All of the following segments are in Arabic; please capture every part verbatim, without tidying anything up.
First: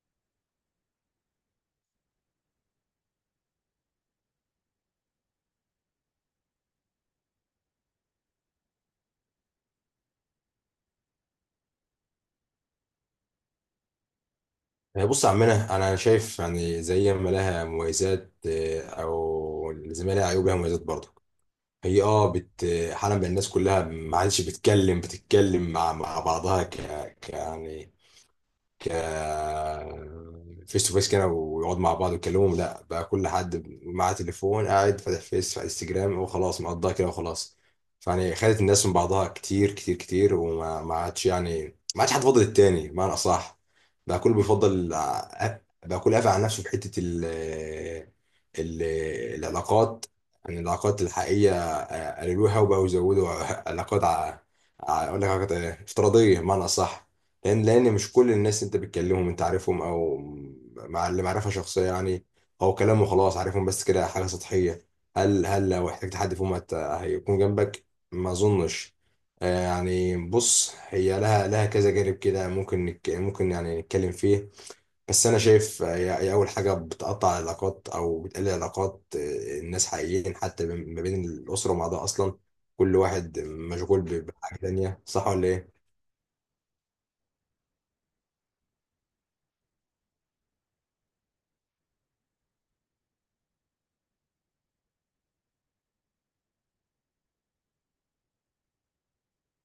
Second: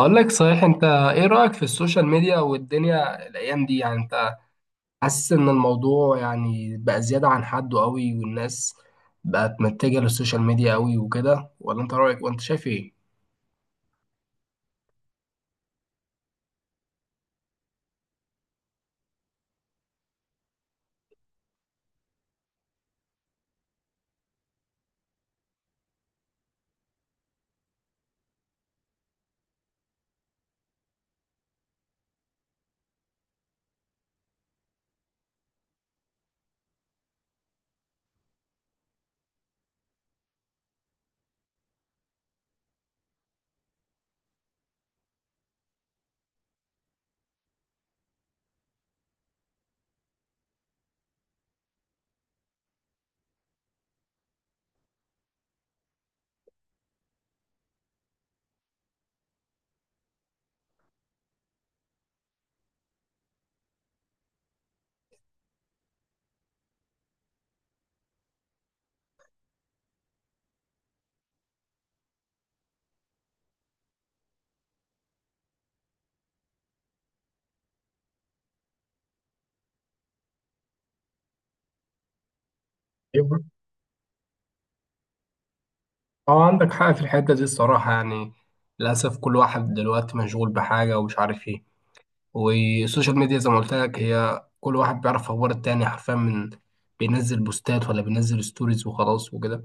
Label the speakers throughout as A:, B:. A: اقول لك، صحيح، انت ايه رأيك في السوشيال ميديا والدنيا الايام دي؟ يعني انت حاسس ان الموضوع يعني بقى زيادة عن حده قوي، والناس بقت متجهة للسوشيال ميديا قوي وكده، ولا انت رأيك وانت شايف ايه؟
B: آه، بص يا عمنا انا شايف يعني زي ما لها مميزات آه، او زي ما لها عيوب لها مميزات برضه هي اه بت حالا بقى الناس كلها ما عادش بتتكلم بتتكلم مع مع بعضها ك ك- يعني فيس تو فيس كده ويقعدوا مع بعض ويتكلموا، لا بقى كل حد معاه تليفون قاعد فاتح فيس على انستجرام وخلاص مقضاها كده وخلاص. فيعني خدت الناس من بعضها كتير كتير كتير وما ما عادش يعني ما عادش حد فاضل التاني بمعنى اصح. بقى كله بيفضل ع- بقى كله قافل على نفسه في حتة ال ال- العلاقات، يعني العلاقات الحقيقية قللوها وبقوا يزودوا علاقات ع- ع- اقول لك علاقات إيه؟ افتراضيه بمعنى اصح. لان لان مش كل الناس انت بتكلمهم انت عارفهم، او مع اللي معرفه شخصيه يعني، او كلامه خلاص عارفهم بس كده حاجه سطحيه. هل هل لو احتجت حد فيهم هت- هيكون جنبك؟ ما اظنش. آه، يعني بص هي لها لها كذا جانب كده ممكن نك- ممكن يعني نتكلم فيه. بس انا شايف هي هي اول حاجه بتقطع العلاقات او بتقلل علاقات آه، الناس حقيقيين، حتى ما بين الاسره مع ده اصلا كل واحد
A: أيوة.
B: مشغول ب- بحاجه تانية، صح ولا ايه؟
A: اه، عندك حق في الحتة دي الصراحة، يعني للأسف كل واحد دلوقتي مشغول بحاجة ومش عارف ايه. والسوشيال ميديا زي ما قلت لك، هي كل واحد بيعرف اخبار التاني حرفيا من بينزل بوستات ولا بينزل ستوريز وخلاص وكده.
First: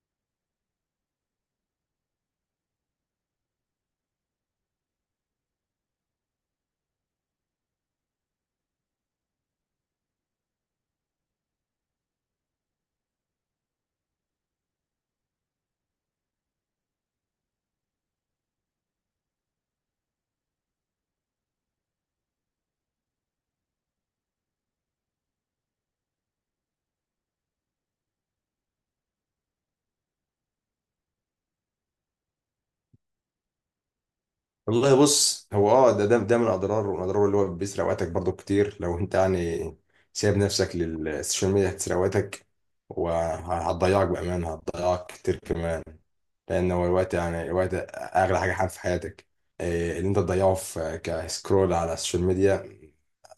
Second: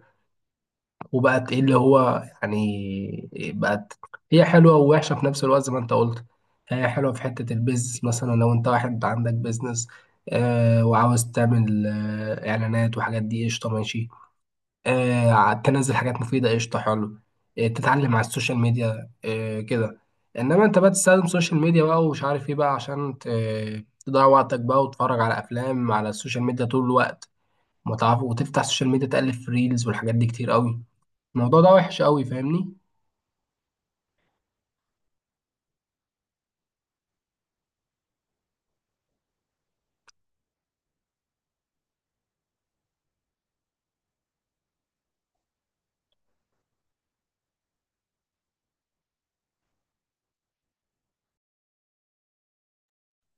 A: وبقت ايه اللي هو يعني بقت هي حلوه ووحشه في نفس الوقت زي ما انت قلت. هي حلوه في حته البيزنس، مثلا لو انت واحد عندك بيزنس آه وعاوز تعمل آه اعلانات وحاجات دي، قشطه ماشي. آه ع- تنزل حاجات مفيده، قشطه حلو. آه تتعلم على السوشيال ميديا آه كده. انما انت بقى تستخدم سوشيال ميديا بقى ومش عارف ايه بقى عشان ت- تضيع وقتك بقى وتتفرج على افلام على السوشيال ميديا طول الوقت، متعرف، وتفتح السوشيال ميديا تقلب في ريلز والحاجات دي كتير قوي. الموضوع ده وحش قوي، فاهمني؟
B: والله بص هو اه ده ده ده من اضرار ومن اضرار اللي هو بيسرق وقتك برضو كتير، لو انت يعني سايب نفسك للسوشيال ميديا هتسرق وقتك وهتضيعك بامانه هتضيعك كتير كمان، لان هو الوقت يعني الوقت اغلى حاجه حاجه في حياتك. إيه، اللي انت تضيعه في كسكرول على السوشيال ميديا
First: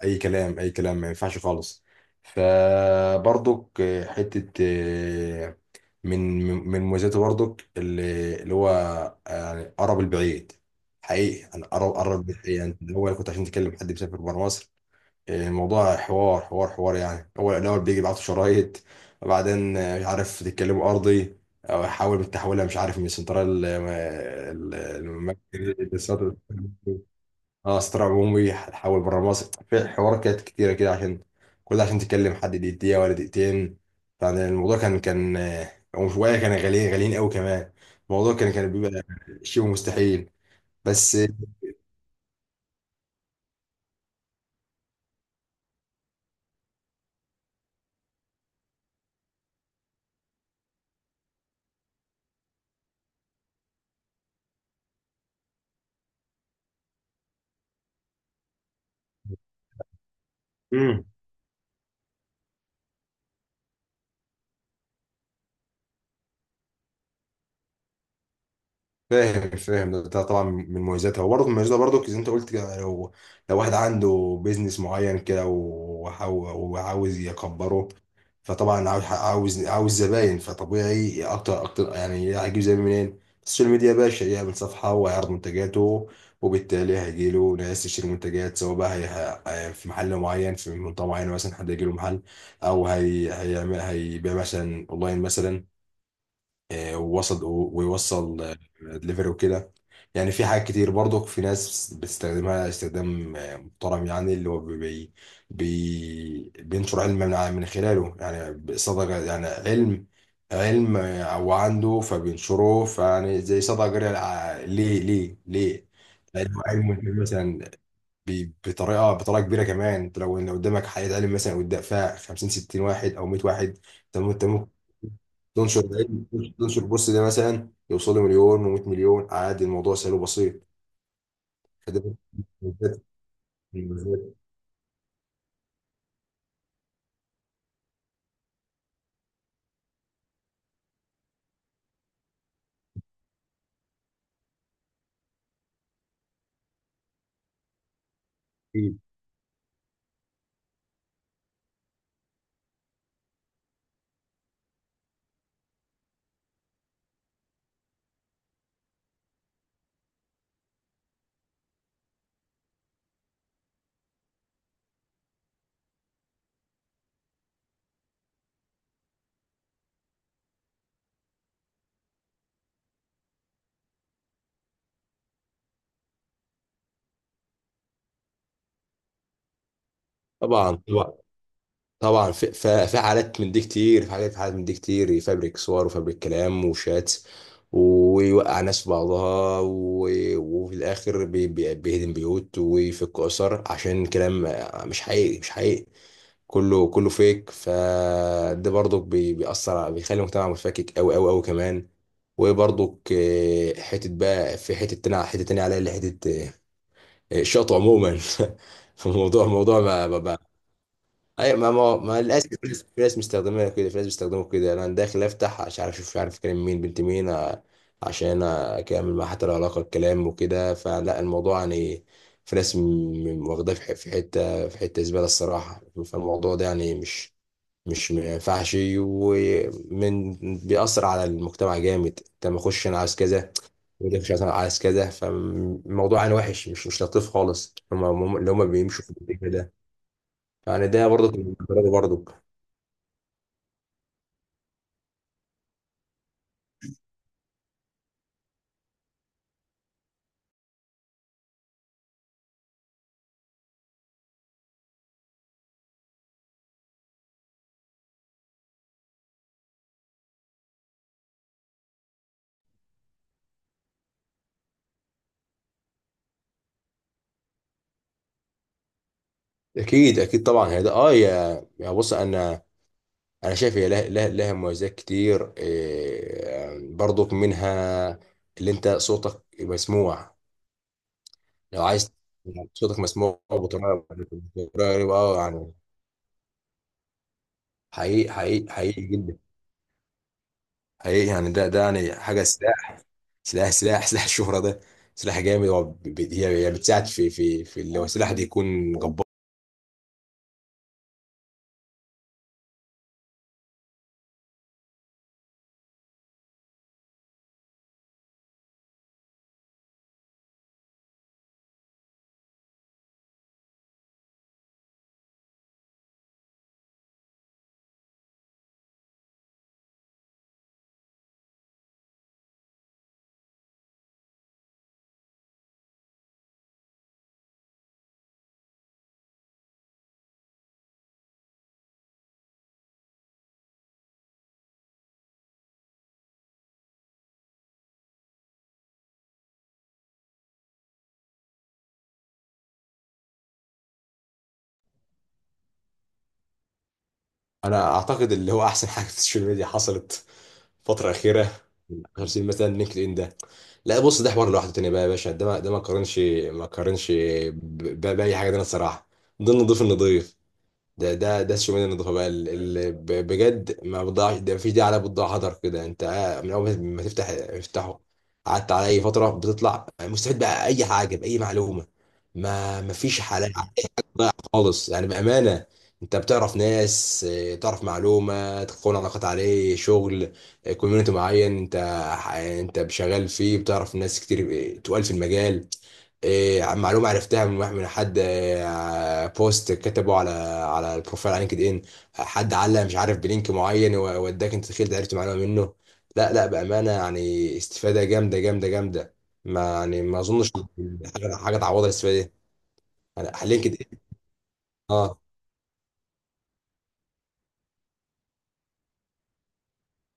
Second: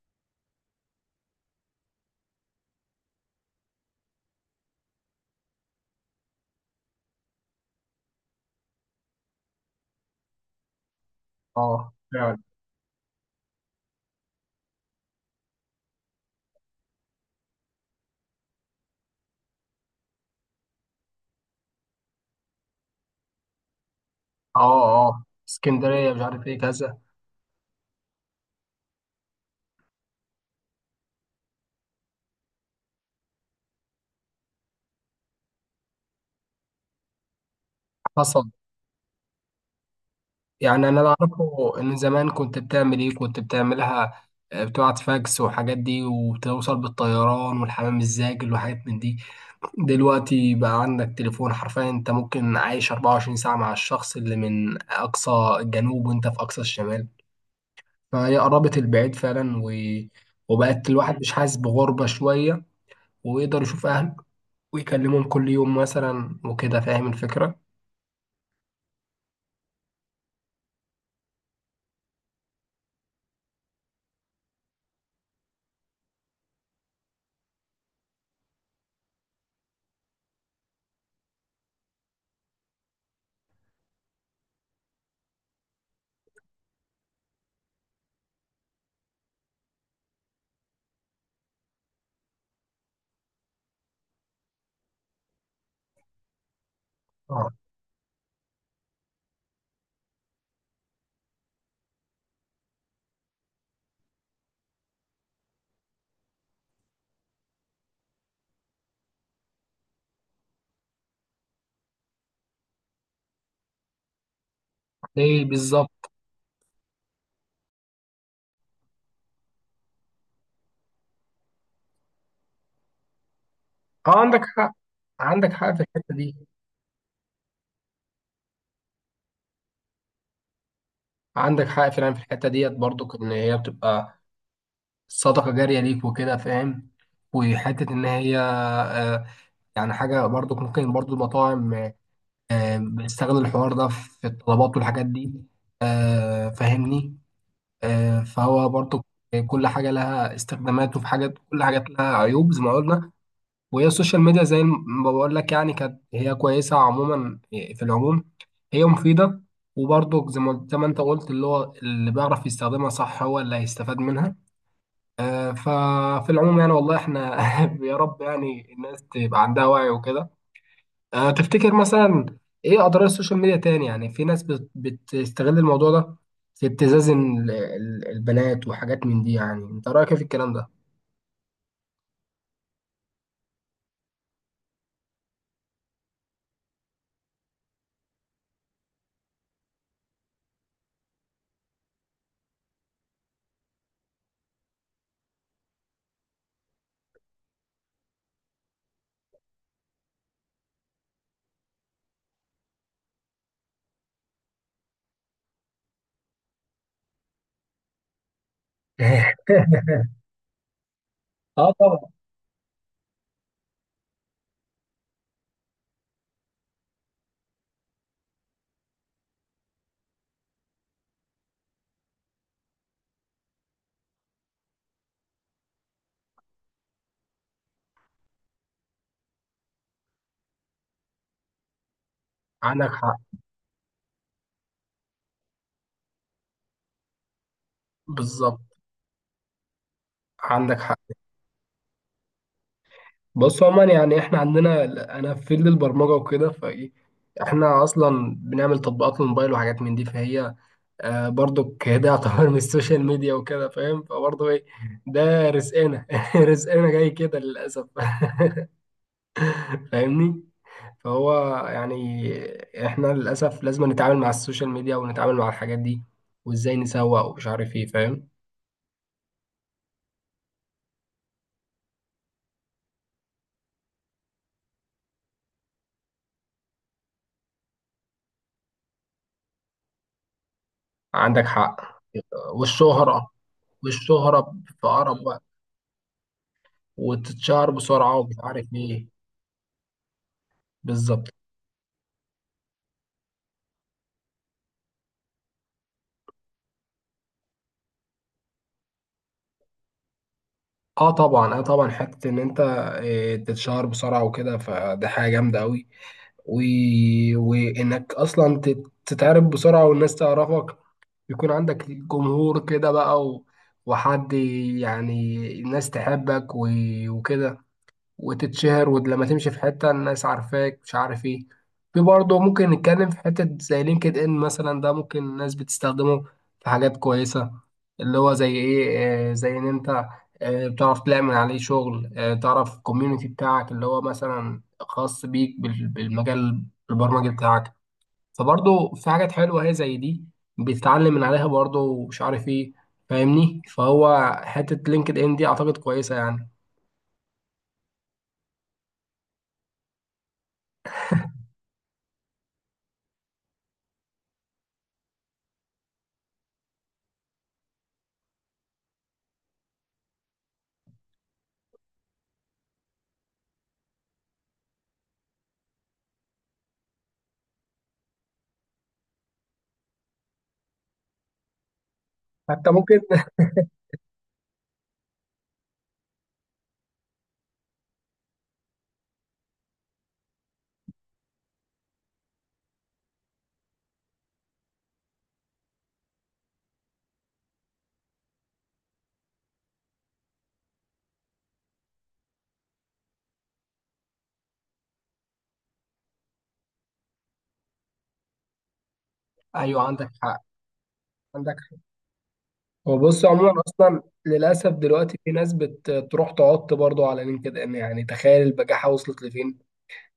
B: اي كلام اي كلام ما ينفعش خالص. فبرضك إيه، حته إيه، من من مميزاته برضك اللي اللي هو آه، يعني قرب البعيد، حقيقي انا قرب
A: اه،
B: قرب
A: فعلا.
B: البعيد يعني. الاول كنت عشان تكلم حد بيسافر بره مصر الموضوع حوار حوار حوار يعني، هو الأول بيجي يبعتوا شرايط، وبعدين آه، مش عارف تتكلموا أرضي، أو يحاول بتحولها مش عارف من سنترال ال-
A: اه، اه،
B: المركزي
A: اسكندرية مش
B: للسنترال،
A: عارف ايه كذا.
B: اه سنترال عمومي حول بره مصر، في حوارات كانت كتيرة كده عشان كل ده عشان تتكلم حد دقيقة ولا دقيقتين. يعني الموضوع كان كان آه، وشوية كان غاليين غاليين قوي كمان، الموضوع
A: حصل.
B: كان كان بيبقى شيء مستحيل.
A: يعني انا اللي
B: بس
A: اعرفه ان زمان كنت بتعمل ايه، كنت بتعملها، آه، بتقعد فاكس والحاجات دي، وبتوصل بالطيران والحمام الزاجل وحاجات من دي. دلوقتي بقى عندك تليفون، حرفيا انت ممكن عايش اربعة وعشرين ساعة مع الشخص اللي من اقصى الجنوب وانت في اقصى الشمال. فهي قربت البعيد فعلا، و... وبقت
B: مم.
A: الواحد مش حاسس بغربة شوية، ويقدر يشوف اهله ويكلمهم كل يوم مثلا وكده. فاهم الفكرة؟
B: فاهم فاهم ده ده طبعا من مميزاتها، وبرضه من مميزاتها برضه زي ما انت قلت كده، لو لو واحد عنده بيزنس معين كده وحاو- وعاوز يكبره فطبعا عاوز عاوز عاوز زباين، فطبيعي اكتر اكتر يعني هيجيب زباين منين؟ السوشيال ميديا يا باشا، يعمل صفحة ويعرض منتجاته وبالتالي هيجيله ناس تشتري منتجات، سواء بقى هي هي- في محل معين في منطقة معينة مثلا، حد هيجيله محل، أو هي هيعمل هيبيع مثلا أونلاين مثلا، آه، ووصل
A: اه.
B: ويوصل آه، دليفري وكده. يعني في حاجات كتير برضو، في ناس بتستخدمها استخدام آه، محترم يعني، اللي هو بي بي بي- بينشر علم من ع- من خلاله يعني صدقة يعني علم، علم آه، هو عنده فبينشره، فيعني زي صدقة جارية للع- ليه ليه
A: ليه
B: ليه؟
A: بالظبط.
B: لأنه علم مثلا بي- بطريقة بطريقة كبيرة كمان، انت لو ان قدامك حياة علم مثلا قدام فيها خمسين ستين واحد او مية واحد،
A: اه،
B: انت
A: عندك
B: ممكن
A: حق. عندك حق
B: تنشر
A: في الحتة
B: العلم،
A: دي.
B: تنشر البوست ده مثلا يوصل له مليون و100 مليون، عادي الموضوع سهل وبسيط.
A: عندك حق فعلا
B: فده
A: في الحتة ديت،
B: بالذات-
A: برضو ان هي بتبقى
B: بالذات.
A: صدقة جارية ليك وكده، فاهم. وحتة ان هي، آه، يعني حاجة، برضو ممكن برضو المطاعم آه، آه، بتستغل الحوار ده في الطلبات والحاجات دي، آه، فاهمني. آه، فهو
B: أكيد.
A: برضو كل حاجة لها استخدامات، وفي حاجات، كل حاجات لها عيوب زي ما قلنا. وهي السوشيال ميديا زي ما بقول لك، يعني كانت هي كويسة عموما، في العموم هي مفيدة. وبرضه زي ما زي ما انت قلت، اللي هو اللي بيعرف يستخدمها صح هو اللي هيستفاد منها. آه، ففي العموم يعني، والله احنا يا رب يعني الناس تبقى عندها وعي وكده. آه، تفتكر مثلا ايه اضرار السوشيال ميديا تاني؟ يعني في ناس بت- بتستغل الموضوع ده في ابتزاز ال- ال- البنات وحاجات من دي، يعني انت رأيك ايه في الكلام ده؟
B: طبعا طبعا طبعا في في في حالات من دي كتير، في حالات حالات من دي كتير يفبرك صور وفبرك كلام وشات ويوقع ناس في بعضها، و- وفي الاخر بي- بي- بيهدم بيوت ويفك اسر عشان كلام مش حقيقي مش حقيقي. كله كله فيك، فده برضك بي- بيأثر على، بيخلي المجتمع متفكك أوي أوي أوي كمان. وبرضك آه، حتة بقى، في حتة تانية حتة تانية عليها اللي حتة آه، الشطو عموما في الموضوع الموضوع ما ما ما أي ما
A: اه،
B: ما,
A: طبعا.
B: ما للأسف في ناس، في ناس مستخدمينها كده، في ناس بيستخدموا كده أنا داخل أفتح عشان عارف أشوف مش عارف أكلم مين بنت مين آه، عشان أكمل معاها حتى لو علاقة الكلام وكده، فلا الموضوع يعني في ناس م- م- واخداه في ح- في حتة في حتة زبالة الصراحة، فالموضوع ده يعني مش مش ما ينفعش، ومن بيأثر على المجتمع جامد. انت ما اخش
A: عندك
B: انا عايز
A: حق.
B: كذا، وده مش عايز- انا عايز كذا، فالموضوع انا وحش مش مش لطيف خالص، هم هم- اللي
A: بالظبط.
B: هم بيمشوا في الاتجاه ده.
A: عندك
B: يعني
A: حق.
B: ده برضك من تجربه برضك.
A: بص، عموما يعني احنا عندنا، انا في فيلد البرمجه وكده، فايه، احنا اصلا بنعمل تطبيقات للموبايل وحاجات من دي، فهي آه برضك ده يعتبر من السوشيال ميديا وكده، فاهم؟ فبرضه ايه، ده رزقنا، رزقنا جاي كده للاسف. فاهمني؟ فهو يعني احنا للاسف لازم نتعامل مع السوشيال ميديا ونتعامل مع الحاجات دي، وازاي نسوق ومش عارف ايه، فاهم؟
B: اكيد اكيد طبعا هي ده اه يا يا بص انا، انا شايف هي لها لها, لها مميزات كتير، إيه برضك منها اللي انت صوتك مسموع
A: عندك
B: لو
A: حق.
B: عايز، صوتك
A: والشهره.
B: مسموع بطريقه
A: والشهره
B: بطريقه
A: في
B: غريبة، اه
A: قرب،
B: يعني
A: وتتشهر بسرعة
B: حقيقي
A: ومش عارف
B: حقيقي حقيقي
A: ايه.
B: جدا حقيقي
A: بالظبط.
B: يعني، ده ده يعني حاجه سلاح سلاح سلاح سلاح الشهره ده سلاح جامد، هو ب- ب- هي هي بتساعد في في في اللي هو السلاح ده يكون جبار.
A: اه طبعا، اه طبعا، حتة ان انت آه، تتشهر بسرعة وكده، فده حاجة جامدة قوي. و... وانك اصلا تت- تتعرف بسرعة والناس تعرفك، يكون عندك جمهور كده بقى، و... وحد، يعني الناس تحبك، و... وكده، وتتشهر، ولما تمشي في حتة الناس عارفاك، مش عارف ايه. في برضه ممكن نتكلم في حتة زي لينكد ان مثلا، ده ممكن الناس بتستخدمه في حاجات كويسة. اللي هو زي ايه؟ آه، زي ان انت آه، بتعرف تعمل عليه شغل، آه، تعرف الكوميونتي بتاعك اللي هو مثلا خاص بيك بال- بالمجال البرمجي بتاعك. فبرضه في حاجات حلوة هي زي دي، بتتعلم من عليها برضه ومش عارف ايه، فاهمني؟ فهو حتة لينكد ان دي اعتقد كويسة يعني.
B: انا اعتقد اللي هو احسن حاجه في السوشيال ميديا حصلت فتره اخيره من عشرة سنين مثلا لينكد ان ده. لا بص ده حوار لوحده تاني بقى يا باشا، ده ما ده ما قارنش ما قارنش ب- ب- باي حاجه تانيه الصراحه. ضمن نضيف النضيف، ده ده ده الشمال النضافه بقى، اللي بجد ما بتضيعش، ده مفيش داعي عليها بتضيع هدر كده، انت قاعد- من اول ما تفتح افتحه قعدت على اي فتره بتطلع مستفيد بقى اي حاجه باي معلومه.
A: حتى
B: ما
A: ممكن
B: مفيش حالات خالص يعني بأمانة، انت بتعرف ناس اه، تعرف معلومة، تكون علاقات عليه شغل، كوميونتي معين انت، انت شغال فيه بتعرف ناس كتير اه، تقال في المجال، اه، معلومة عرفتها من واحد من حد اه، بوست كتبه على على البروفايل على لينكد ان، حد علق مش عارف بلينك معين ووداك انت دخلت عرفت معلومة منه. لا لا بأمانة يعني استفادة جامدة جامدة جامدة، ما
A: ايوه،
B: يعني
A: عندك
B: ما
A: حق.
B: اظنش حاجة
A: عندك
B: حاجة
A: حق.
B: تعوض الاستفادة دي.
A: هو بص،
B: يعني
A: عموما
B: لينكد ان
A: اصلا للاسف دلوقتي
B: اه
A: في ناس بتروح تعط برضو على لينكد ان، يعني تخيل البجاحه وصلت لفين،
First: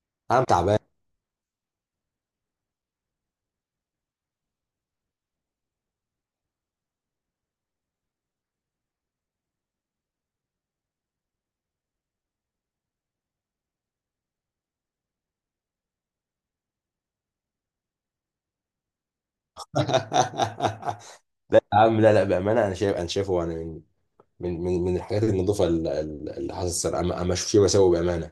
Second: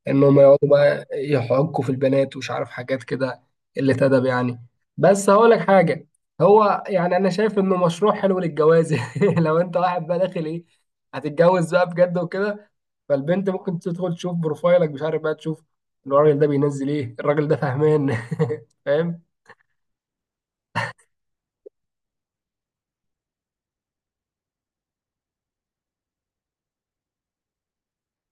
A: انهم
B: انا
A: يقعدوا
B: تعبان.
A: بقى يحكوا في البنات ومش عارف حاجات كده. قله ادب يعني. بس هقول لك حاجه، هو يعني انا شايف انه مشروع حلو للجواز. لو انت واحد بقى داخل ايه، هتتجوز بقى بجد وكده، فالبنت ممكن تدخل تشوف بروفايلك، مش عارف بقى، تشوف الراجل ده بينزل ايه، الراجل ده فهمان. فاهم؟
B: يا عم لا لا بامانه انا شايف انا شايفه يعني من من من من الحاجات النظيفه ال- ال- اللي حصلت انا، ما ما اشوفش فيه مساوئ بامانه،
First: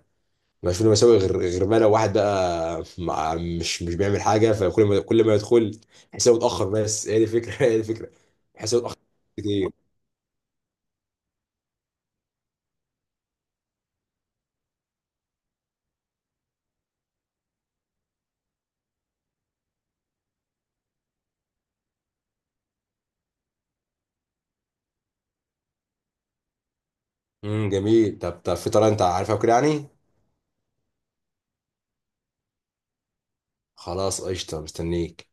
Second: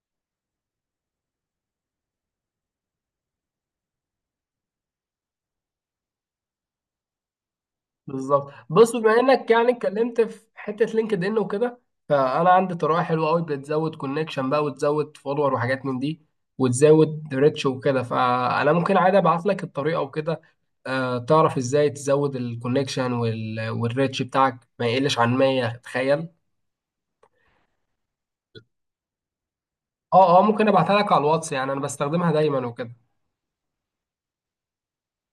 B: ما اشوفش فيه مساوئ غير غير بقى لو واحد بقى مع- مش مش بيعمل حاجه فكل ما كل ما يدخل حسابه اتاخر، بس هي دي الفكره هي دي الفكره
A: بالظبط.
B: حسابه
A: بص،
B: اتاخر
A: بما انك يعني
B: كتير.
A: اتكلمت في حته لينكد ان وكده، فانا عندي طريقه حلوه قوي بتزود كونكشن بقى، وتزود فولور وحاجات من دي، وتزود ريتش وكده. فانا ممكن عادي ابعت لك الطريقه وكده، آه تعرف ازاي تزود الكونكشن والريتش بتاعك ما يقلش عن مية، تخيل.
B: امم جميل، طب طب في طريقه انت عارفها وكده يعني؟
A: اه اه، ممكن ابعتها لك على الواتس، يعني انا بستخدمها دايما وكده.
B: خلاص قشطه مستنيك.